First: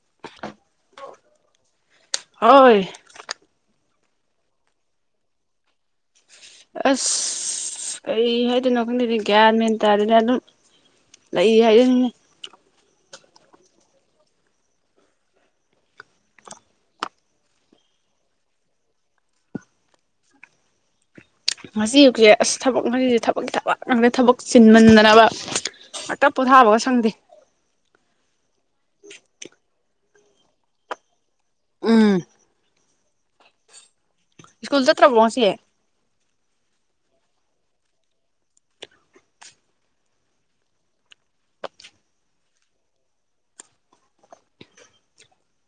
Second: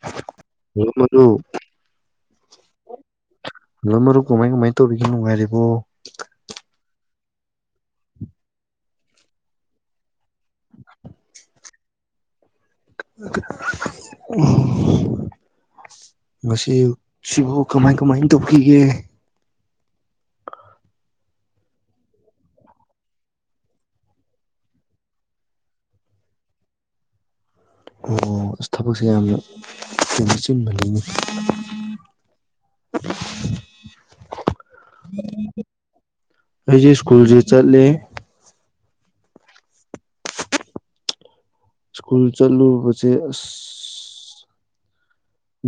ꯍ ꯃ ꯑꯗꯨ ꯍꯣꯏ ꯑꯗꯨꯣꯏ ꯃꯔꯨꯞ ꯀꯃꯥꯏ ꯀꯃꯥꯏꯅ ꯇꯧꯔꯤꯒꯦ ꯣꯉꯥꯏꯔꯤꯕꯣ ꯑꯁ ꯀꯩ ꯍꯥꯏꯗꯣꯏꯅꯣ ꯈꯪꯗꯗꯤ ꯒ꯭ꯌꯥꯟ ꯃꯦꯟꯇꯥꯥꯔꯦꯅꯦ ꯑꯗꯨꯝ ꯂꯩ ꯍꯥꯏꯗꯤ ꯎꯝ ꯎ ꯉꯁꯤ ꯁꯤꯕꯨ ꯀꯃꯥꯏ ꯀꯃꯥꯏꯅ ꯇꯧꯈꯤꯒꯦ ꯉꯁꯤ ꯑꯨꯛꯁꯦ ꯑꯁ ꯊꯕꯛ ꯉꯁꯤꯁꯦ ꯊꯕꯛꯀꯤ ꯊꯕꯛ ꯉꯥꯡꯗꯦ ꯊꯕꯛ ꯆꯤꯟꯃꯟꯗꯅꯕ ꯉꯥꯛꯛꯇ ꯄꯣꯊꯥꯕꯒ ꯁꯪꯗꯦ ꯑꯣ ꯑ ꯊꯕꯛꯁꯦ ꯌꯥꯝꯅ ꯑꯗꯨꯗꯤ ꯆꯤꯟꯕꯅꯤꯡ ꯎꯝ ꯁ꯭ꯀꯨꯜ ꯆꯠꯇ꯭ꯔꯕ꯭ꯔꯣ ꯁꯤꯦ ꯑꯩꯁꯦ ꯁ꯭ꯀꯨꯜꯁꯦ ꯆꯠꯂꯦ ꯏꯁ꯭ꯀꯨꯜ ꯆꯠꯂꯨ ꯄ ꯑ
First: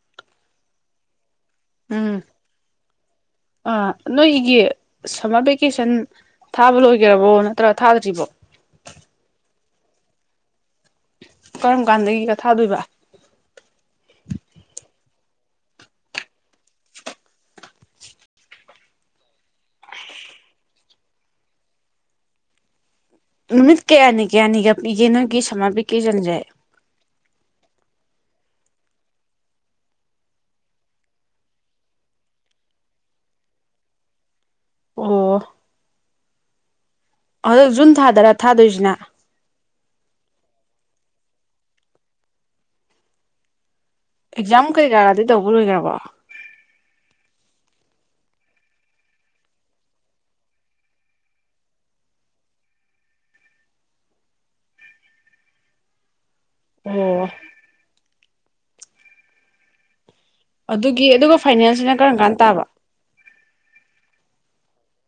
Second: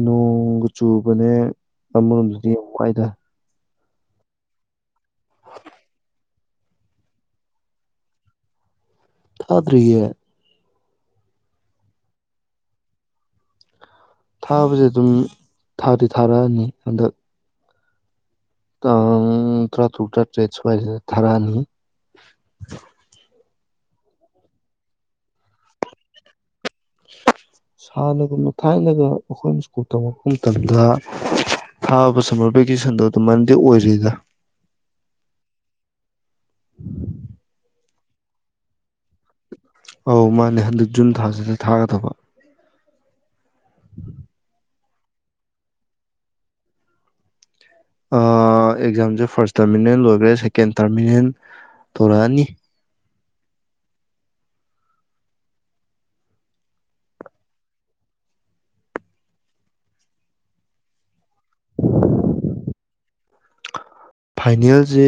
ꯅꯣꯡꯆꯨꯕꯅꯦ ꯎꯝ ꯀꯝꯕꯔꯗꯤꯅꯨꯡꯉꯏꯗ ꯑꯥ ꯅꯣꯏꯒꯤ ꯁꯝꯃꯔ ꯚꯦꯀꯦꯁꯟ ꯊꯥꯕ ꯂꯣꯏꯒꯦꯔꯕꯣ ꯅꯠꯇ꯭ꯔ ꯊꯥꯗ꯭ꯔꯤꯕꯣ ꯊꯥꯗꯔꯤꯌꯦ ꯀꯔꯝ ꯀꯥꯟꯗꯒꯤ ꯀ ꯊꯥꯗꯣꯏꯕ ꯊꯥꯕꯁꯦ ꯑꯗꯨꯝ ꯊꯥꯗꯤ ꯊꯥꯔꯛꯑꯅꯤ ꯍꯟꯗꯛ ꯑ ꯊꯔ ꯇ ꯇꯦ ꯁꯥꯏ ꯊꯔꯥꯅꯤ ꯅꯨꯃꯤꯠ ꯀꯌꯥꯅꯤ ꯀꯌꯥꯅꯤꯒ ꯄꯤꯒꯦ ꯅꯣꯏꯒꯤ ꯁꯃꯥ ꯄꯛ ꯀꯦ ꯆꯟꯖꯩ ꯍꯥꯟꯅꯒꯨꯝꯅ ꯊꯥꯏꯅꯒ ꯑꯩꯈꯣꯏꯅ ꯁ꯭ꯀꯨꯜ ꯇꯝꯉꯛꯄ ꯃꯇꯝꯗ ꯊꯥꯕ ꯁꯝꯃꯔ ꯚꯦꯀꯦꯁꯟꯗꯣ ꯑꯗꯨꯝ ꯃꯟꯗꯦ ꯑꯣꯏꯔꯦꯗ ꯑꯣ ꯑꯗꯣ ꯖꯨꯟ ꯊꯥꯗꯔ ꯊꯥꯗꯣꯏꯁꯤꯅ ꯑꯧ ꯃꯥꯅꯦ ꯍꯟꯗꯛ ꯖꯨꯟ ꯊꯥꯁꯤꯗ ꯊꯥꯒꯗꯕ ꯑꯦꯛꯖꯥꯝ ꯀꯩꯀꯥꯗꯤ ꯇꯧꯕꯔꯣꯏꯈ꯭ꯔꯕꯣ ꯑꯦꯛꯖꯥꯝꯁꯦ ꯐꯥꯔꯁ ꯇꯔꯃꯤꯅꯦꯜ ꯂꯣꯏꯈ꯭ꯔꯦ ꯁꯦꯀꯦꯟ ꯇꯔꯃꯤꯅꯦꯜ ꯇꯧꯔꯛꯑꯅꯤ ꯑꯣ ꯑꯗꯨꯒꯤ ꯑꯗꯨꯒ ꯐꯥꯏꯅꯥꯟꯁꯁꯤꯅ ꯀꯔꯝ ꯀꯥꯟ ꯇꯥꯕ ꯐꯥꯏꯅꯦꯜꯁꯦ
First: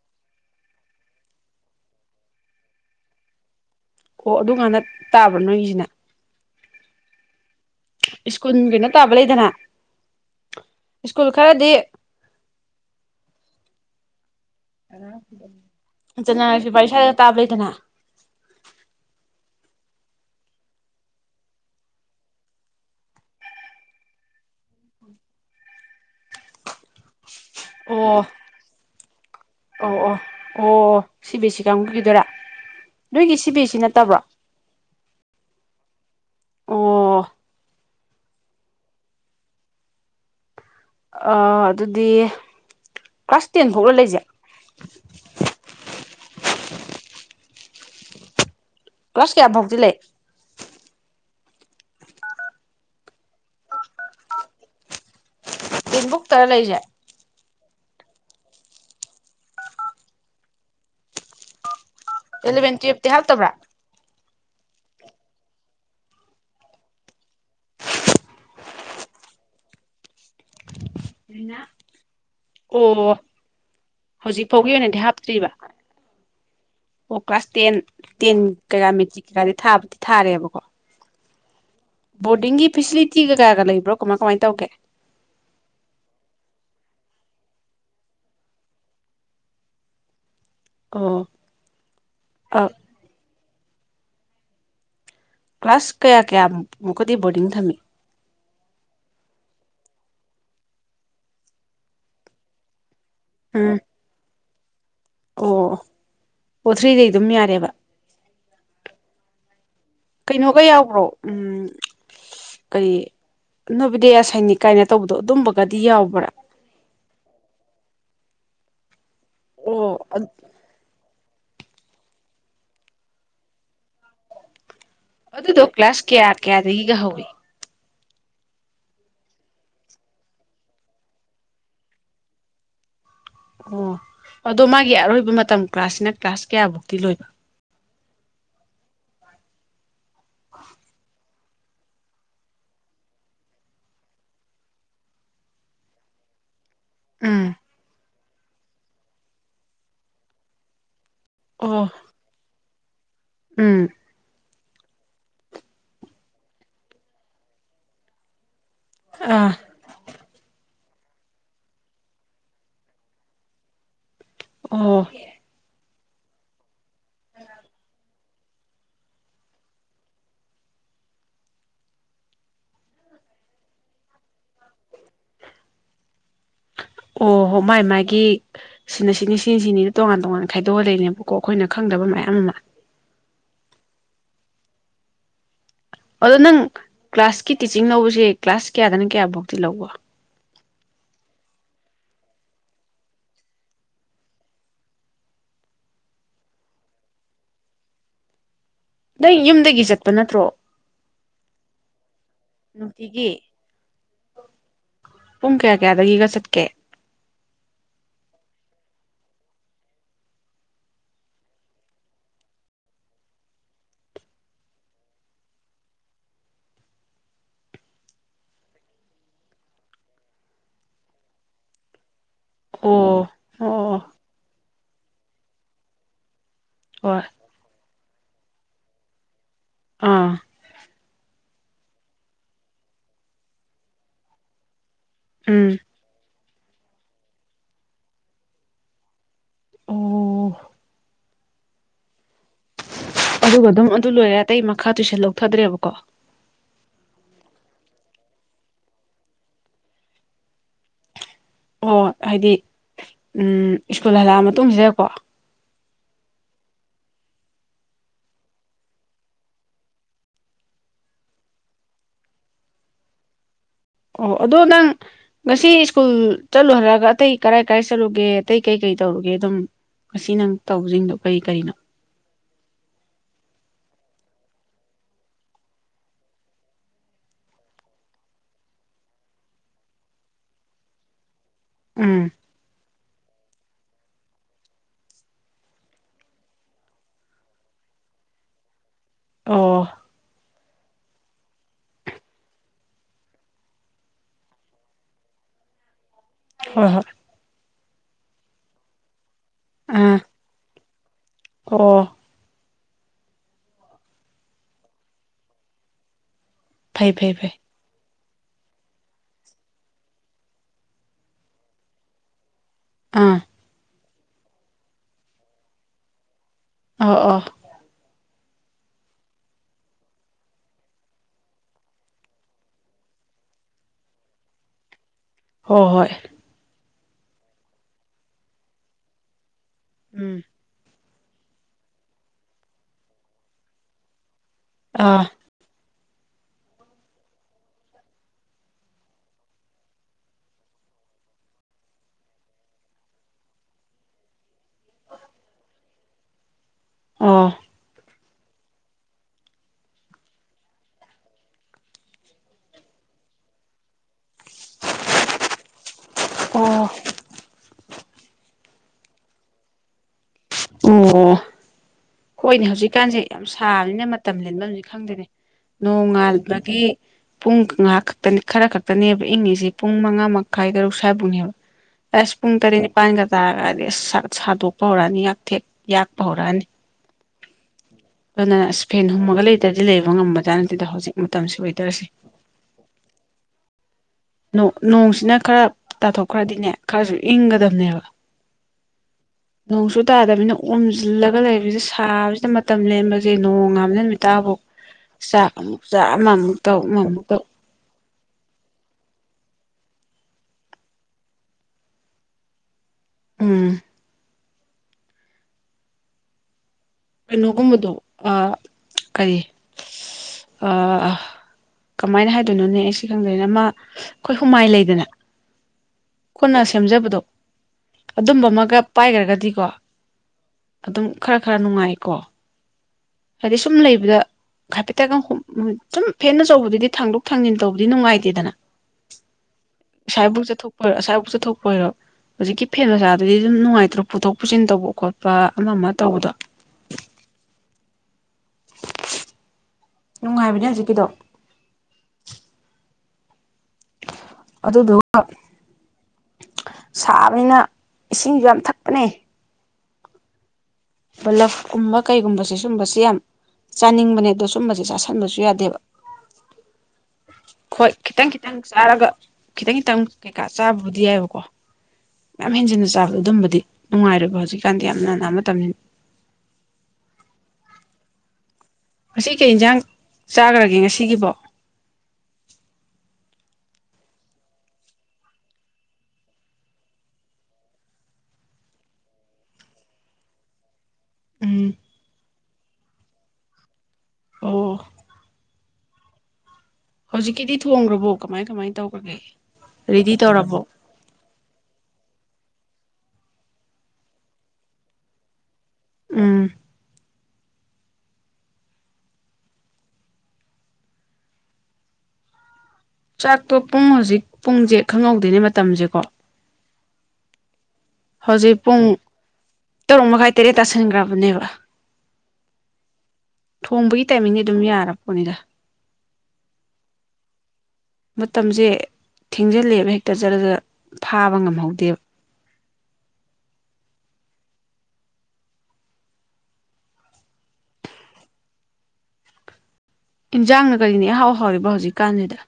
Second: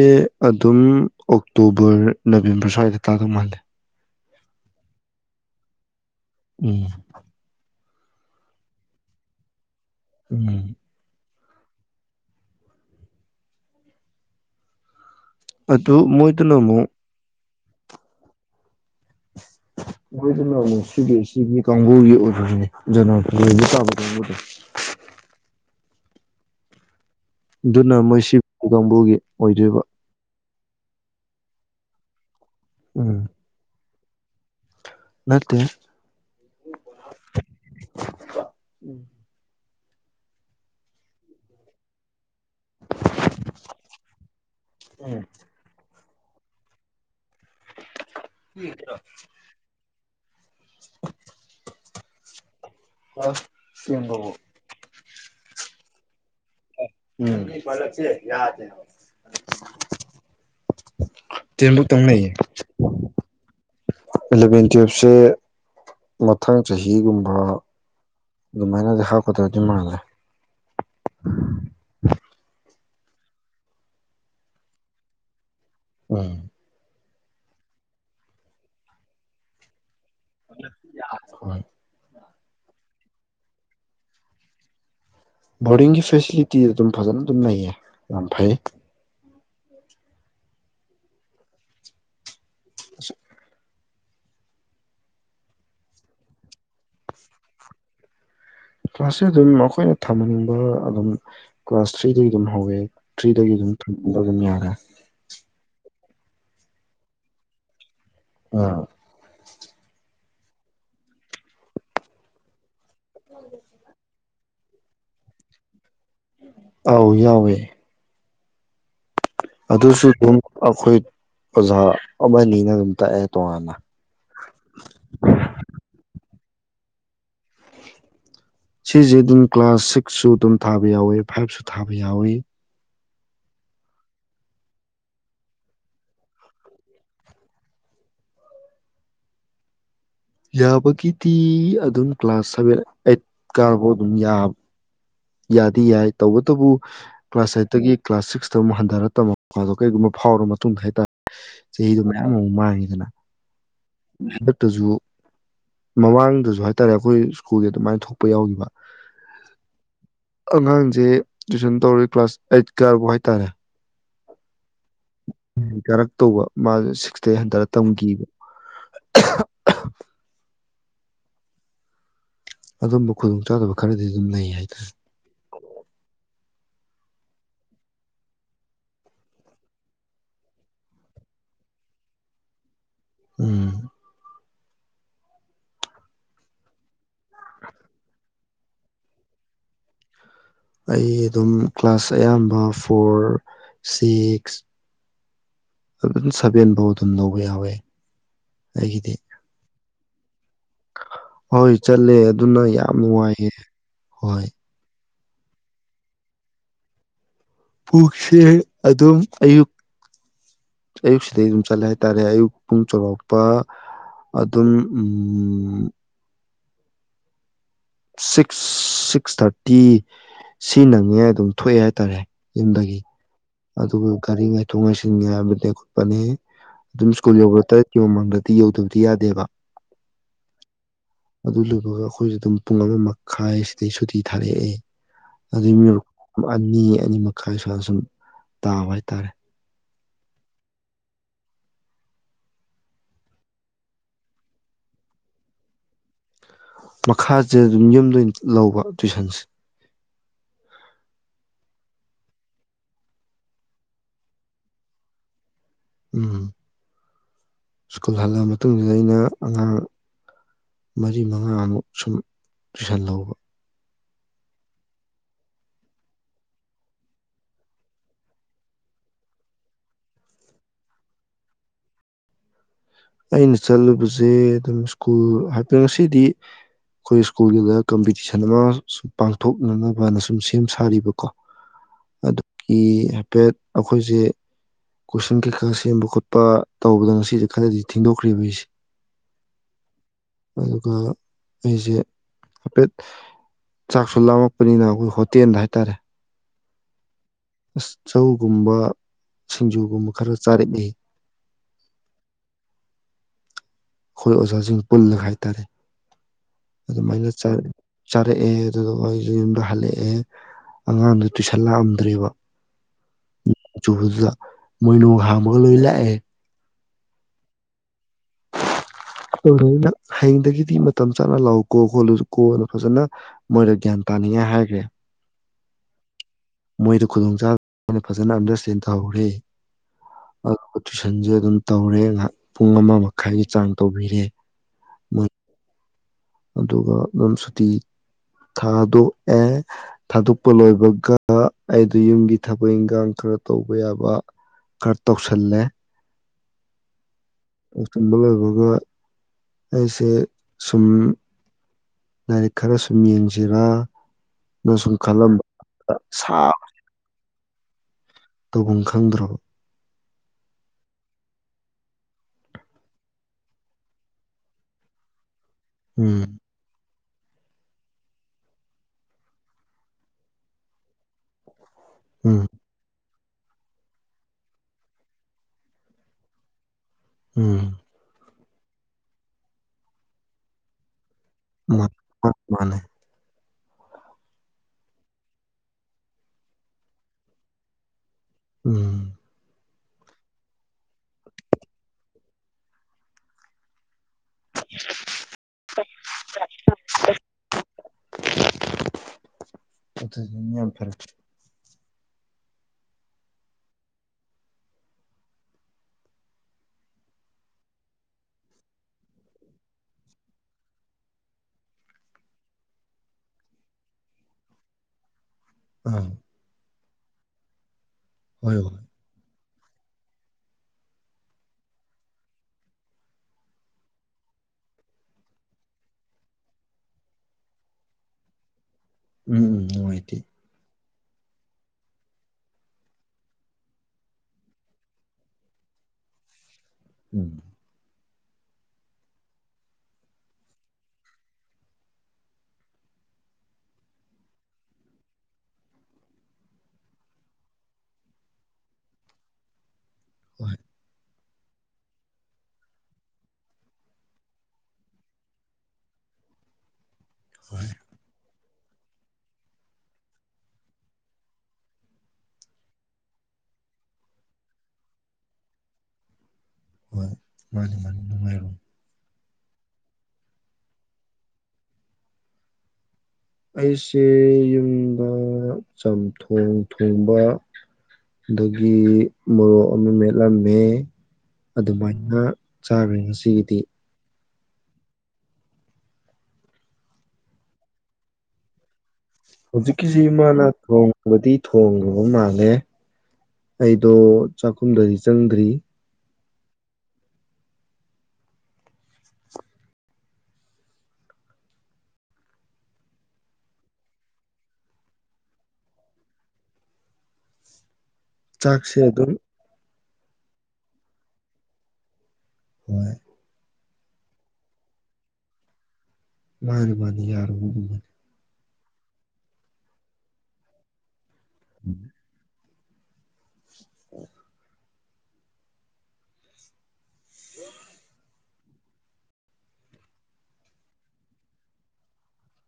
ꯑꯗꯨꯝ ꯑꯣꯛꯇꯣꯕꯔ ꯅꯕꯦꯝꯕꯔ ꯁ꯭ꯋꯥꯏꯗ ꯇꯥꯗꯧ ꯃꯥꯜꯂꯦ ꯑꯣ ꯑꯗꯨꯀꯥꯟꯗ ꯇꯥꯕ꯭ꯔꯥ ꯅꯣꯏꯒꯤꯁꯤꯅ ꯎꯝ ꯁꯀꯨꯜ ꯀꯩꯅꯣ ꯇꯥꯕ ꯂꯩꯗꯅ ꯎꯝ ꯁ꯭ꯀꯨꯜ ꯈꯔꯗꯤ ꯑꯗꯨ ꯑ ꯖꯅ ꯃꯣꯏꯗꯨꯅ ꯑꯃꯨꯛ ꯋꯥꯔꯤꯁꯥꯗ ꯇꯥꯕ ꯂꯩꯗꯅ ꯃꯣꯏꯗꯨꯅꯃꯨꯛ ꯁꯤ ꯕꯤ ꯑꯦꯁ ꯁꯤꯒꯤ ꯀꯥꯡꯕꯨꯒꯤ ꯑꯣꯢꯕꯅꯤ ꯖꯅꯋꯥꯔꯤ ꯐꯤꯕꯨꯋꯥꯔꯤꯗ ꯇꯥꯕ ꯀꯥꯡꯕꯨꯗꯣ ꯑꯗꯨꯅ ꯑꯣ ꯃꯣꯏ ꯁꯤꯕꯨ ꯀꯥꯡꯕꯨꯒꯤ ꯑꯣꯏꯗꯣꯏꯕ ꯑꯣ ꯑꯣ ꯑꯣ ꯁꯤ ꯕꯤꯁꯤ ꯀꯥꯡꯕꯨꯈꯤꯗꯣꯏꯔꯥ ꯎꯝ ꯅꯣꯏꯒꯤ ꯁꯤ ꯕꯤ ꯑꯦ ꯁꯤ ꯅꯠ ꯅꯠꯇꯕ꯭ꯔꯥ ꯅꯠꯇꯦ ꯑꯣ ꯎꯝ ꯑ ꯑꯗꯨꯗꯤ ꯀ꯭ꯂꯥꯁ ꯇꯦꯟ ꯐꯥꯎꯂ ꯂꯩꯁꯦ ꯀ꯭ꯂꯥꯁ ꯀꯌꯥꯕꯥꯎꯇꯤ ꯂꯩ ꯑ ꯇꯦꯟꯕꯥꯎꯕ ꯕꯨꯛꯇꯔ ꯂꯩꯁꯦ ꯎ ꯇꯦꯟꯕꯛ ꯑꯦꯂꯕꯦꯟꯇ ꯇ꯭ꯌꯦꯞꯇꯤ ꯍꯥꯞꯇꯕ꯭ꯔꯥ ꯑꯦꯂꯚꯦꯟ ꯇꯨꯌꯦꯜꯞꯁꯦ ꯃꯊꯪ ꯆꯍꯤꯒꯨꯝꯕ ꯑꯗꯨꯃꯥꯏꯅꯗꯤ ꯍꯥꯞꯀꯗ꯭ꯔꯗꯤ ꯃꯥꯜꯂꯦ ꯑꯣ ꯍꯧꯖꯤꯛ ꯐꯥꯎꯒꯤ ꯑꯣꯏꯅꯗꯤ ꯍꯥꯞꯇ꯭ꯔꯤꯕ ꯎꯝ ꯑꯣ ꯀ꯭ꯂꯥꯁ ꯇꯦꯟ ꯇꯦꯟ ꯀ ꯃꯦꯇ꯭ꯔꯤꯛ ꯀꯗꯤ ꯊꯥꯕ ꯊꯥꯔꯦꯕꯀꯣ ꯍꯣꯏ ꯕꯣꯔꯗꯤꯡꯒꯤ ꯐꯦꯁꯤꯂꯤꯇꯤꯒ ꯀꯌꯥꯒ ꯂꯩꯕ꯭ꯔꯣ ꯀꯃꯥꯏ ꯀꯃꯥꯏꯅ ꯇꯧꯒꯦ ꯕꯣꯔꯗꯤꯡꯒꯤ ꯐꯦꯁꯤꯂꯤꯇꯤ ꯑꯗꯨꯝ ꯐꯖꯅ ꯑꯗꯨꯝ ꯂꯩꯌꯦ ꯌꯥꯝ ꯐꯩ ꯑꯣ ꯑ [inaudible] ꯀ꯭ꯂꯥꯁ ꯀꯌꯥ ꯀꯌꯥꯃꯨꯛꯀꯗꯤ ꯕꯣꯔꯗꯤꯡ ꯊꯝꯃꯤ ꯀ꯭ꯂꯥꯁꯁꯦ ꯑꯗꯨꯝ ꯑꯩꯈꯣꯏꯅ ꯊꯝꯍꯟꯅꯤꯡꯕ ꯑꯗꯨꯝ ꯀ꯭ꯂꯥꯁ ꯊ꯭ꯔꯤꯗꯒꯤ ꯑꯗꯨꯝ ꯍꯧꯋꯦ ꯊ꯭ꯔꯤꯗꯒꯤ ꯑꯗꯨꯝ ꯎꯝ ꯊꯝꯅꯤ ꯌꯥꯦ ꯑ ꯑꯣ ꯄꯣꯊ꯭ꯔꯤꯗꯩ ꯑꯗꯨꯝ ꯌꯥꯔꯦꯕ ꯑꯥ ꯀꯩꯅꯣꯒ ꯌꯥꯎꯕ꯭ꯔꯣ ꯎꯝ ꯀꯔꯤ ꯅꯕꯤꯗꯁ ꯈꯩꯅꯤ ꯀꯥꯏꯅ ꯇꯧꯕꯗꯣ ꯑꯗꯨꯝꯕꯒ ꯑꯥꯎ ꯌꯥꯎꯋꯦ ꯑꯣ ꯑꯗꯨꯁꯨ ꯑꯗꯨꯝ ꯑꯩꯈꯣꯏ ꯑꯣꯖꯥ ꯑꯃꯅꯤꯅ ꯑꯗꯨꯝ ꯇꯥꯛꯑꯦ ꯇꯣꯉꯥꯟꯅ ꯑꯗꯨꯗꯣ ꯀ꯭ꯂꯥꯁ ꯀꯌꯥ ꯀꯌꯥꯗꯒꯤꯒ ꯍꯧꯋꯤ ꯁꯤꯁꯦ ꯑꯗꯨꯝ ꯀ꯭ꯂꯥꯁ ꯁꯤꯛꯁꯁꯨ ꯑꯗꯨꯝ ꯊꯥꯕ ꯌꯥꯎꯋꯤ ꯐꯥꯏꯚꯁꯨ ꯊꯥꯕ ꯌꯥꯎꯋꯤ ꯑꯣ ꯑꯗꯣ ꯃꯥꯒꯤ ꯑꯔꯣꯏꯕ ꯃꯇꯝ ꯀ꯭ꯂꯥꯁꯁꯤꯅ ꯀ꯭ꯂꯥꯁ ꯀꯌꯥꯕꯨꯧꯗꯤ ꯂꯣꯏꯕ ꯌꯥꯕꯒꯤꯗꯤ ꯑꯗꯨꯝ ꯀ꯭ꯂꯥꯁ ꯁꯚꯦꯟ ꯑꯩꯠꯀꯐꯥꯎ ꯑꯗꯨꯝ ꯌꯥꯕ ꯌꯥꯗꯤ ꯌꯥꯏ ꯇꯧꯕꯇꯕꯨ ꯎꯝ ꯀ꯭ꯂꯥꯁ ꯑꯩꯥꯏꯠꯇꯒꯤ ꯀ꯭ꯂꯥꯁ ꯁꯤꯛꯁꯇ ꯑꯃꯨꯛ ꯍꯟꯊꯔ ꯇꯃꯛꯄꯗꯣ ꯀꯩꯒꯨꯝꯕ ꯐꯥꯎꯔꯕ ꯃꯇꯨꯡꯗ ꯍꯥꯏꯇꯥꯔꯦ ꯑꯣ ꯆꯍꯤꯗꯤ ꯃꯌꯥꯝ ꯑꯃꯨꯛ ꯃꯥꯡ ꯑꯗꯨꯅ ꯎꯝ ꯇꯖꯨ ꯃꯃꯥꯡꯗꯁꯨ ꯍꯥꯏꯇꯥꯔꯦ ꯑꯩꯈꯣꯏ ꯁ꯭ꯀꯨꯜꯒꯤ ꯑꯗꯨꯃꯥꯏꯅ ꯊꯣꯛꯄ ꯌꯥꯎꯈꯤꯕ ꯑꯥ ꯑꯉꯥꯡꯁꯦ ꯇꯨꯏꯁꯟ ꯇꯧꯔ‌ꯦ ꯀ꯭ꯂꯥꯁ ꯑꯩꯠ ꯀꯥꯐꯥꯎ ꯍꯥꯏꯇꯥꯔꯦ ꯑꯣ ꯀꯥꯔꯛꯇꯧꯕ ꯃꯥꯁꯦ ꯁꯤꯛꯁ ꯗꯩ ꯍꯟꯊꯔ ꯇꯝꯈꯤ [inaudible] [inaudible] ꯑꯗꯨꯝꯕ ꯈꯨꯗꯣꯡ ꯆꯥꯗꯕ ꯈꯔꯗꯤ ꯑꯗꯨꯝ ꯂꯩ ꯍꯥꯏꯇꯥꯔꯦ ꯑꯣ ꯍꯣ ꯃꯥꯏ ꯃꯥꯒꯤ ꯁꯤꯅ ꯁꯤꯅꯤ ꯁꯤ ꯁꯤꯅꯤꯅ ꯇꯣꯉꯥꯟ ꯇꯣꯉꯥꯟꯅ ꯈꯥꯏꯗꯣꯛꯍꯜꯂꯛꯏꯅꯦꯕꯀꯣ ꯑꯩꯈꯣꯏꯅ ꯈꯪꯗꯕ ꯃꯌꯥꯝ ꯑꯃ ꯎꯝ ꯑꯗꯣ ꯅꯪ ꯀ꯭ꯂꯥꯁꯀꯤ ꯇꯤꯆꯤꯡ ꯂꯧꯕꯁꯦ ꯀ꯭ꯂꯥꯁ ꯀꯌꯥꯗꯅ ꯀꯌꯥꯐꯧꯇꯤ ꯂꯧꯕ ꯑꯩ ꯑꯗꯨꯝ ꯀ꯭ꯂꯥꯁ ꯑꯌꯥꯝꯕ ꯐꯣꯔ ꯁꯤꯛꯁ ꯑꯗꯨꯝ ꯁꯕꯦꯟ ꯐꯧ ꯑꯗꯨꯝ ꯂꯧꯕ ꯌꯥꯎꯋꯦ ꯑꯩꯒꯤꯗꯤ ꯅꯪ ꯌꯨꯝꯗꯒꯤ ꯆꯠꯄ ꯅꯠꯇ꯭ꯔꯣ ꯍꯣꯏ ꯆꯠꯂꯦ ꯑꯗꯨꯅ ꯌꯥꯝ ꯅꯨꯡꯇꯤꯒꯤ ꯅꯨꯡꯉꯥꯏꯌꯦꯍ‌ꯦ ꯍꯣꯏ ꯄꯨꯡ ꯀꯌꯥ ꯀꯌꯥꯗꯒꯤꯒ ꯆꯠꯀꯦ ꯄꯨꯡꯁꯦ ꯑꯗꯨꯝ ꯑꯌꯨꯛ ꯑꯌꯨꯛꯁꯤꯗꯩ ꯑꯗꯨꯝ ꯆꯠꯂꯦ ꯍꯥꯏꯇꯥꯔꯦ ꯑꯌꯨꯛ ꯄꯨꯡ ꯆꯥꯎꯔꯥꯛꯄ ꯑꯗꯨꯝ ꯁꯤꯛꯁ ꯁꯤꯛꯁ ꯊꯥꯔꯇꯤ ꯁꯤ ꯅꯪꯉꯦ ꯑꯗꯨꯝ ꯊꯣꯛꯑꯦ ꯍꯥꯏꯇꯥꯔꯦ ꯌꯨꯝꯗꯒꯤ ꯑꯣ ꯑꯣ ꯑꯗꯨꯒ ꯒꯥꯔꯤ ꯉ ꯊꯨꯡꯉꯥꯏꯁꯤꯟꯒꯦ ꯍꯥꯏꯕꯗꯤ ꯈꯣꯠꯄꯅꯤ ꯑꯗꯨꯝ ꯍꯣꯏ ꯁꯀꯨꯜ ꯌꯧꯕꯗ ꯇꯔ‌ꯦꯠ ꯀꯤ ꯃꯃꯥꯡꯗꯗꯤ ꯌꯧꯗꯕꯗꯤ ꯌꯥꯗꯦꯕ ꯑꯥ ꯑꯗꯨ ꯂ‌ꯣꯏꯕꯒ ꯑꯩꯈꯣꯏꯁꯨ ꯑꯗꯨꯝ ꯄꯨꯡ ꯑꯃ ꯃꯈꯥꯏꯁꯤꯗꯩ ꯁꯨꯇꯤ ꯊꯥꯔꯛꯑꯦ ꯎꯝ ꯑꯗꯨ ꯑꯅꯤ ꯑꯅꯤ ꯃꯈꯥꯏ ꯁ꯭ꯋꯥꯏ ꯁꯨꯝ ꯇꯥꯕ ꯍꯥꯏꯇꯥꯔꯦ ꯑꯣ ꯑꯗꯨꯒ ꯑꯗꯨꯝ ꯑꯗꯨ ꯂꯣꯏꯔꯦ ꯑꯇꯩ ꯃꯈꯥ ꯇꯨꯏꯁꯟ ꯂꯧꯊꯗ꯭ꯔꯦꯕꯀꯣ ꯃꯈꯥꯁꯦ ꯑꯗꯨꯝ ꯌꯨꯝꯗꯣꯏꯅ ꯂꯧꯕ ꯇꯨꯏꯁꯟꯁꯦ ꯑꯣ ꯍꯥꯏꯗꯤ ꯎꯝ ꯁ꯭ꯀꯨꯜ ꯍꯜꯂꯛꯑ ꯃꯇꯨꯡꯁꯤꯗꯀꯣ ꯎꯝ ꯁ꯭ꯀꯨꯜ ꯍꯜꯂꯛꯑꯕ ꯃꯇꯨꯡꯁꯤꯗ ꯑꯩꯅ ꯑꯉꯥꯡ ꯃꯔꯤ ꯃꯉꯥꯃꯨꯛ ꯁꯨꯝ ꯇꯨꯏꯁꯟ ꯂꯧꯕ ꯑꯣ ꯑꯗꯣ ꯅꯪ ꯉꯁꯤ ꯁ꯭ꯀꯨꯜ ꯆꯠꯂꯨ ꯍꯥꯏꯔꯒ ꯑꯇꯩ ꯀꯔꯥꯏ ꯀꯔꯥꯏ ꯆꯠꯂꯨꯒꯦ ꯑꯇꯩ ꯀꯩ ꯀꯩ ꯇꯧꯔꯨꯒꯦ ꯑꯗꯨꯝ ꯉꯁꯤ ꯅꯪ ꯇꯧꯕꯁꯤꯡꯗꯣ ꯀꯔꯤ ꯀꯔꯤꯅꯣ ꯑꯩꯅ ꯆꯠꯂꯨꯕꯁꯦ ꯑꯗꯨꯝ ꯁ꯭ꯀꯨꯜ ꯍꯥꯏꯐꯦꯠ ꯉꯁꯤꯗꯤ ꯑꯩꯈꯣꯏ ꯁ꯭ꯀꯨꯜꯗꯨꯗ ꯀꯝꯄꯤꯇꯤꯁꯟ ꯑꯃ ꯁꯨꯝ ꯄꯥꯡꯊꯣꯛꯅꯅꯕꯅ ꯁꯨꯝ ꯁꯦꯝ ꯁꯥꯔꯤꯕꯀꯣ ꯎꯝ ꯑꯗꯨ ꯀ ꯄꯦꯠ ꯑꯩꯈꯣꯏꯁꯦ ꯀꯣꯏꯁꯟ ꯀꯩꯀꯥ ꯁꯦꯝꯕ ꯈꯣꯠꯄ ꯇꯧꯕꯗ ꯉꯁꯤꯁ ꯈꯔꯗꯤ ꯊꯦꯡꯗꯣꯛꯈ꯭ꯦꯔꯤꯕꯁꯦ ꯑꯣ ꯑꯗꯨꯒ ꯑꯩꯁꯦ ꯍꯥꯏꯐꯦꯠ ꯆꯥꯛꯁꯨ ꯂꯥꯝꯃꯛꯄꯅꯤꯅ ꯑꯩꯈꯣꯏ ꯍꯣꯇꯦꯜꯗ ꯍꯥꯏꯇꯥꯔꯦ ꯍ ꯍ ꯑꯁ ꯆꯧꯒꯨꯝꯕ ꯑꯥ ꯁꯤꯡꯖꯨꯒꯨꯝꯕ ꯈꯔ ꯆꯥꯔꯛꯏ ꯑꯣ ꯑꯩꯈꯣꯏ ꯑꯣꯖꯥꯁꯤꯡ ꯄꯨꯜꯂꯒ ꯍꯥꯏꯇꯥꯔꯦ ꯐꯩ ꯑꯗꯨꯃꯥꯏꯅ ꯐꯩ ꯆ ꯐꯩ ꯆꯥꯔꯛꯑꯦ ꯑꯗꯨꯗꯨꯒ ꯑꯩꯁꯨ ꯌꯨꯝꯗ ꯍꯜꯂꯛꯑꯦ ꯑꯉꯥꯡꯗ ꯇꯨꯏꯁꯟ ꯂꯥꯛꯑꯝꯗ꯭ꯔꯦꯕ ꯑꯥ ꯃꯣꯏꯅꯨ ꯍꯝꯒ ꯂꯣꯏ ꯂꯥ ꯑꯦ ꯑꯣ ꯑꯣ ꯑꯩꯅ ꯍꯌꯦꯡꯗꯒꯤꯗꯤ ꯃꯇꯝ ꯆꯥꯅ ꯂꯥꯛꯑꯣꯎ ꯀꯣ ꯈꯣꯠꯂꯨ ꯀꯣꯅ ꯐꯖꯅ ꯃꯣꯏꯗ ꯒ꯭ꯌꯥꯟ ꯇꯥꯅꯤꯡꯉꯥꯏ ꯍꯥꯏꯈ꯭ꯔꯦ ꯍꯣꯏ ꯍꯣꯏ ꯃꯣꯏꯗ ꯈꯨꯗꯣꯡ ꯆꯥꯕꯅ ꯐꯖꯅ ꯑꯟꯗꯔꯁꯇꯦꯟ ꯇꯧꯍꯧꯔꯦ ꯎꯝ ꯑꯗꯨꯒ ꯇꯨꯏꯁꯟꯁꯦ ꯑꯗꯨꯝ ꯇꯧꯔꯦ ꯉꯥꯏꯍꯥꯛ ꯄꯨꯡ ꯑꯃ ꯃꯈꯥꯏꯒꯤ ꯆꯥꯡ ꯇꯧꯕꯤꯔꯦ ꯑꯥ ꯃꯣꯏ ꯑꯗꯨꯒ ꯑꯗꯨꯝ ꯁꯨꯇꯤ ꯊꯥꯗꯣꯛꯑꯦ ꯊꯥꯗꯣꯛꯄ ꯂꯣꯏꯕꯒ ꯑꯩꯗ ꯌꯨꯝꯒꯤ ꯊꯕꯛ ꯏꯟꯈꯥꯡ ꯈꯔ ꯇꯧꯕ ꯌꯥꯕ ꯈꯔ ꯇꯧꯁꯜꯂꯦ ꯑꯣ ꯆꯝꯕꯜꯦ ꯑꯗꯨꯒ ꯑꯩꯁꯦ ꯁꯨꯝ ꯂꯥꯏꯔꯤꯛ ꯈꯔ ꯁꯨꯝ ꯌꯦꯡꯁꯤꯔꯥ ꯑꯃꯁꯨꯡ ꯈꯜꯂꯝꯕ ꯁꯥ ꯑꯣ ꯈꯕꯨꯡ ꯈꯪꯗ꯭ꯔꯣ ꯑꯣ ꯍꯣꯏꯅꯦ ꯍꯧꯖꯤꯛꯀꯥꯟꯁꯦ ꯌꯥꯝ ꯁꯥꯕꯅꯤꯅ ꯃꯇꯝ ꯂꯦꯟꯕꯅꯤ ꯈꯪꯗꯦ ꯎꯝ ꯅꯣꯡꯉꯥꯟꯕꯒꯤ ꯄꯨꯡ ꯉꯍꯥꯛ ꯈꯛꯇꯅꯤ ꯈꯔ ꯈꯛꯇꯅꯦꯕ ꯏꯪꯉꯤꯁꯤ ꯄꯨꯡ ꯃꯉꯥ ꯃꯈꯥꯏ ꯇꯔꯨꯛ ꯁ꯭ꯥꯏꯕꯨꯡꯅꯦꯕ꯫ ꯄꯁ ꯎꯝ ꯄꯨꯡ ꯇꯔꯦꯠ ꯅꯤꯄꯥꯟꯒ ꯇꯥꯔꯛꯑꯗꯤ ꯑꯁ ꯁꯥꯒꯠ ꯁꯥꯗꫭꯛꯄ ꯍꯧꯔꯅꯤ ꯌꯥꯝ ꯊꯦꯛ ꯌꯥꯛꯄ ꯍꯧꯔꯛꯑꯅꯤ꯫ ꯎꯝ ꯑꯗꯨꯅ ꯑꯁ ꯐꯦꯟ ꯍꯨꯝꯃꯒ ꯂꯩꯇ꯭ꯔꯗꯤ ꯂꯩꯕ ꯉꯝꯕꯖꯥꯠ ꯅꯠꯇꯦꯗ ꯍꯧꯖꯤꯛ꯫ ꯃꯇꯝꯁꯤ ꯋꯦꯗꯔꯁꯦ ꯃꯥꯅꯦ꯫ ꯅꫭ ꯅꯣꯡꯁꯤꯅ ꯈꯔ ꯇꯥꯊꯣꯛꯈ꯭ꯔꯗꯤꯅꯦ ꯈꯔꯁꯨ ꯏꯪꯒꯗꯝꯕꯅꯦꯕ꯫ ꯎꯝ ꯅꯣꯡꯁꯨꯨ ꯇꯥꯗꯃꯤꯅ ꯑꯣꯝꯁꯤꯜꯂꯒ ꯂꯩꯁ ꯁꯥꯕꯁꯤꯗ ꯃꯇꯝ ꯂꯦꯟꯕꯁꯦ ꯅꯣꯡ ꯉꯥꯝꯖꯟꯕꯤ ꯇꯥꯕꯨꯛ ꯆꯥꯛ ꯑꯃꯨꯛ ꯆꯥ ꯑꯃ ꯑꯃꯨꯛ ꯇꯧ ꯑꯃ ꯑꯃꯨꯛ ꯇꯧ [unintelligible] ꯎꯝ ꯀꯩꯅꯣꯒꯨꯝꯕꯗꯣ ꯑ ꯀꯔꯤ ꯀꯃꯥꯏꯅ ꯍꯥꯏꯗꯣꯏꯅꯣꯅꯦ ꯑꯩ ꯁꯤ ꯈꯪꯗꯣꯏꯅꯦ ꯃꯥ ꯑꯩꯈꯣꯏ ꯍꯨꯃꯥꯏ ꯂꯩꯗꯅ ꯑꯥ ꯑꯩꯈꯣꯏꯅ ꯁꯦꯝꯖꯕꯗꯣ ꯑꯗꯨꯝꯕ ꯍꯣꯏ ꯑꯃꯒ ꯍꯣꯏ ꯄꯥꯏꯈ꯭ꯔꯒꯗꯤ ꯀꯣ ꯑꯗꯨꯝ ꯈꯔ-ꯈꯔ ꯅꯨꯡꯉꯥꯏ꯫ ꯀꯣ ꯍꯥꯏꯗꯤ ꯁꯨꯝ ꯂꯩꯕꯗ ꯍꯥꯏꯐꯦꯠꯇꯒ ꯍꯨꯝ ꯁꯨꯝ ꯐꯦꯟ ꯑꯆꯧꯕꯗꯨꯗꯤ ꯊꯥꯡꯗꯣꯛ ꯊꯥꯡꯖꯤꯟ ꯇꯧꯕꯗꯤ ꯅꯨꯡꯉꯥꯏꯇꯦꯗꯅ ꯎꯝ ꯅꯨꯡꯉꯥꯏꯇꯦ꯫ ꯍꯣꯏꯔꯣ ꯑꯁꯥꯐꯥꯎ ꯆꯠꯊꯣꯛꯄ ꯑꯣꯏꯔꯣ ꯍꯧꯖꯤꯛꯀꯤ ꯐꯦꯟ ꯃꯆꯥꯗꯨꯗꯤ ꯑꯗꯨꯝ ꯅꯨꯡꯉꯥꯏꯇ꯭ꯔꯣ ꯄꯨꯊꯣꯛ ꯄꯨꯁꯤꯟ ꯇꯧꯕ ꯈꯣꯠꯄ ꯑꯃ ꯃ ꯇꯧꯕꯗꯣ꯫ ꯎꯝ [unintelligible] ꯅꯨꯡꯉꯥꯏꯕꯅꯦ ꯍꯧꯖꯤꯛꯀꯤꯗꯣ꯫ ꯑꯗꯨꯗꯨꯒ ꯁꯥꯕꯅꯤꯅ ꯏꯁꯤꯡꯁꯨ ꯌꯥꯝ ꯊꯛꯄꯅꯦ꯫ ꯍꫭꯏ꯫ ꯄꯜꯂꯞ ꯀꯨꯝꯕ ꯀꯩꯒꯨꯝꯕꯁꯦ ꯁꯤꯒꯨꯝꯕꯁꯦ ꯌꯥꯝ ꯆꯥꯅꯤꯡꯕꯅꯦ ꯑꯗꯣ ꯁꯨꯝꯕꯁꯦ ꯆꯥꯁꯟꯕꯁꯨ ꯌꯥꯗꯦꯕ꯫ ꯍꯣꯏ ꯈꯤꯇꯪꯈꯤꯠ ꯇꯪ ꯆꯥꯔꯒ ꯈꯤꯇꯪ-ꯈꯤꯇꯪ ꯀꯩꯀꯥ ꯆꯥꯕꯕꯨꯗꯤ ꯌꯥꯏꯕꯀꯣ ꯌꯥꯝ ꯍꯦꯟꯖꯤꯟꯅ ꯆꯥꯕꯗꯣ ꯑꯗꯨꯝꯕꯗꯤ ꯅꯨꯡꯉꯥꯏꯔꫭꯏꯕ ꯍꯧꯖꯤꯛꯀꯥꯟꯗꯤ ꯌꯥꯝ ꯅꯥꯅꯥ ꯃꯇꯝꯅꯤ ꯍꯣꯏ ꯃꯥꯅꯤ-ꯃꯥꯅꯤ ꯅꯨꯡꯉꯥꯏꯔꯣ꯫ ꯉꯁꯤ ꯀꯩ ꯍꯦꯟꯁꯥꯡ ꯆꯥꯈ꯭ꯔꯒꯦ ꯉꯁꯤꯒꯤꯕꯣ꯫ ꯑꯩꯁꯦ ꯌꯨꯝꯗ ꯆꯝꯊꯣꯡ ꯊꯣꯡꯕ ꯑꯗꯒꯤ ꯃꯣꯔꯣꯛ ꯑꯃ ꯃꯦꯠꯂꯝꯃꯦ꯫ ꯎꯝ ꯑꯗꯨ ꯃꯥꯏꯅ ꯆꯥꯔꯨꯏ ꯉꯁꯤꯒꯤꯗꯤ ꯑꯣ ꯍꯧꯖꯤꯛꯀꯤꯗꯤ ꯊꯣꯡꯈ꯭ꯔꯕꯣ ꯀꯃꯥꯏ-ꯀꯃꯥꯏ ꯇꯧ ꯍꯧꯖꯤꯛꯀꯤꯁꯤ ꯏꯃꯥꯅ ꯊꯣꯡꯕꯗꯤ ꯊꯣꯡ ꯗꫭ ꯃꯥꯜꯂꯦ ꯑꯩꯗꯣ ꯆꯥꯛꯈꯨꯝꯗꯗꯤ ꯆꯪꯗ꯭ꯔꯤ꯫ ꯎꯝ ꯆꯥꯛꯇꯣ ꯄꯨꯡ ꯍꯧꯖꯤꯛ ꯄꯨꯡꯁꯦ ꯈꯪꯍꯧꯗꯦꯅꯦ ꯃꯇꯝꯁꯦꯀꯣ ꯍꯧꯖꯤꯛ ꯆꯥꯛꯁꯦ ꯄꯨꯡ ꯑꯗꯨ ꯇꯔꯨꯛ ꯃꯈꯥꯏ ꯇꯔꯦꯠ ꯇꯥꯁꯟꯈ꯭ꯔꯕꯅꯦꯕ ꯍꯣꯏ ꯊꯣꯡꯕꯒꯤ ꯇꯥꯏꯃꯤꯡꯗꯤ ꯑꯗꯨꯝ ꯌꯥꯔꯕꯄꯣꯅꯤꯗ ꯃꯥꯅꯤ ꯃꯥꯅꯤ ꯌꯥꯔꯅꯤ ꯃꯇꯝꯁꯦ ꯊꯦꯡꯖꯤꯜꯂꯦꯕ ꯍꯦꯛꯇ ꯆꯠꯂꯗ ꯐꯥꯕ ꯉꯝꯍꯧꯗꯦꯕ ꯎ ꯍ ꯏꯟꯁꯥꯡꯅ ꯀꯔꯤꯅꯤ ꯑꯍꯥꯎꯍꯥꯎꯔꯤꯕ ꯍꯧꯖꯤꯛꯀꯥꯟꯁꯤꯗ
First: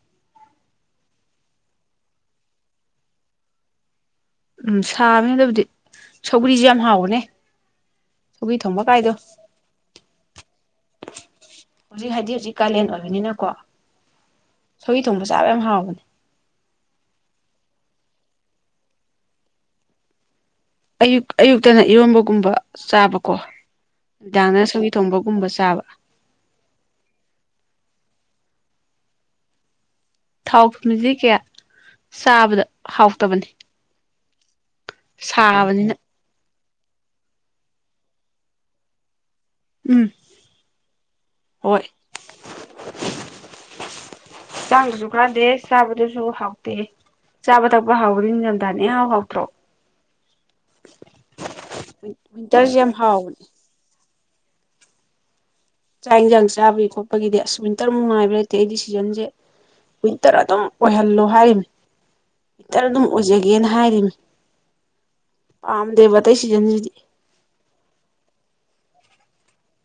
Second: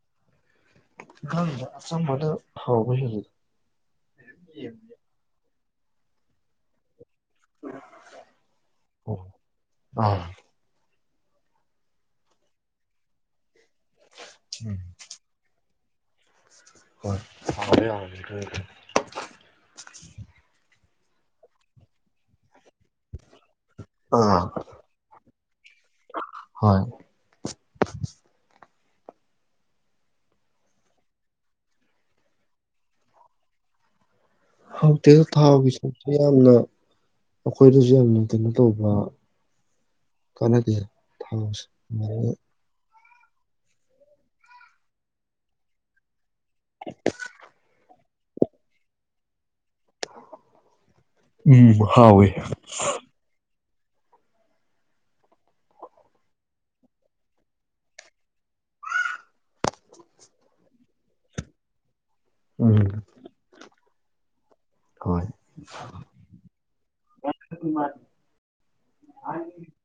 ꯉ ꯑ ꯃꯗ ꯍꯥꯎ ꯎꯝ ꯁꯥꯕꯃꯦꯗꯕꯨꯗꯤ ꯁꯧ꯭ꯔꯤꯁꯦ ꯌꯥꯝ ꯍꯥꯎꯕꯅꯦ ꯊꯨꯕꯤ ꯊꯝꯕ ꯀꯥꯏꯗꯣ ꯑꯥ ꯍꯧꯖꯤꯛ ꯍꯥꯏꯗꯤ ꯍꯧꯖꯤꯛ ꯀꯥꯂꯦꯟ ꯑꯣꯏꯕꯅꯤꯅꯀꯣ ꯎꯝ ꯁꯣꯏꯍꯤ ꯊꯣꯡꯕ ꯆꯥꯕ ꯌꯥꯝ ꯍꯥꯎꯕꯅꯦ ꯑꯗꯦ ꯑ ꯑꯌꯨꯛ ꯑꯌꯨꯛꯇꯅ ꯏꯔꯣꯟꯝꯕꯒꯨꯝꯕ ꯆꯥꯕꯀꯣ ꯑꯥ ꯗꯥꯡꯅ ꯁꯪꯕꯤ ꯊꯣꯡꯕꯒꯨꯝꯕ ꯆꯥꯕ ꯍꯣꯏ ꯊꯥꯎ ꯊꯨꯝꯖꯤ ꯀꯌꯥ ꯆꯥꯕꯗ ꯍꯥꯎꯇꯕꯅꯤ ꯍꯧꯛꯇꯤ ꯊꯥꯎꯒꯤ ꯁꯥꯕꯅꯤꯅ ꯁꯁ ꯌꯥꯝꯅ ꯑꯩꯈꯣꯏꯗꯁꯨ ꯌꯥꯝꯅ ꯀꯩꯅꯣ ꯇꯧꯕ ꯎꯝ ꯀꯅꯥ ꯀꯌꯥ ꯊꯃꯁ ꯃꯥ ꯆꯥꯡꯗꯁꯨ ꯀꯥꯟꯗꯦ ꯆꯥꯕꯗꯨꯁꯨ ꯍꯥꯎꯇꯦ ꯆꯥꯕ ꯊꯛꯄ ꯍꯥꯎꯕꯗꯤ ꯅꯤꯡꯊꯝꯊꯥꯅꯦ ꯍꯥꯎ ꯍꯥꯎꯇ꯭ꯔꯣ ꯎꯝ ꯍꯥꯎꯦ ꯋꯤꯟꯇꯔꯁꯦ ꯌꯥꯝ ꯍꯥꯎꯕꯅꯦ ꯆꯥꯛ ꯌꯦꯟꯁꯥꯡ ꯆꯥꯕꯒꯤ ꯈꯣꯠꯄꯒꯤꯗꯤ ꯑꯁ ꯋꯤꯟꯇꯔꯃꯨꯛ ꯉꯥꯏꯕ ꯂꯩꯇꯦ ꯑꯩꯗꯤ ꯁꯤꯖꯟꯁꯦ ꯋꯤꯟꯇꯔ ꯑꯗꯨꯝ ꯑꯣꯏꯍꯜꯂꯣ ꯍꯥꯏꯔꯤꯕꯅꯤ ꯎꯝ ꯍꯦꯛꯇꯔ ꯑꯗꯨꯝ ꯑꯣꯏꯖꯒꯦꯅ ꯍꯥꯏꯔꯤꯅꯤ ꯍꯣꯏ [inaudible] ꯄꯥꯝꯗꯦꯕꯇꯩ ꯁꯤꯖꯟꯁꯤꯗꯤ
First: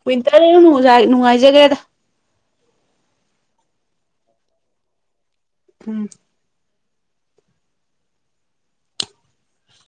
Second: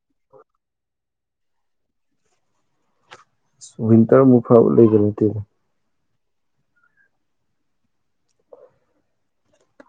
ꯀ꯭ꯋꯟꯇꯔ ꯍꯧꯖꯒ ꯅꯨꯡꯉꯥꯏꯖꯒꯦꯗ ꯑꯁ ꯋꯤꯟꯇꯔꯃꯨꯛ ꯐꯥꯎꯕ ꯂꯩꯕ ꯅꯠꯇꯦꯗ ꯎꯝ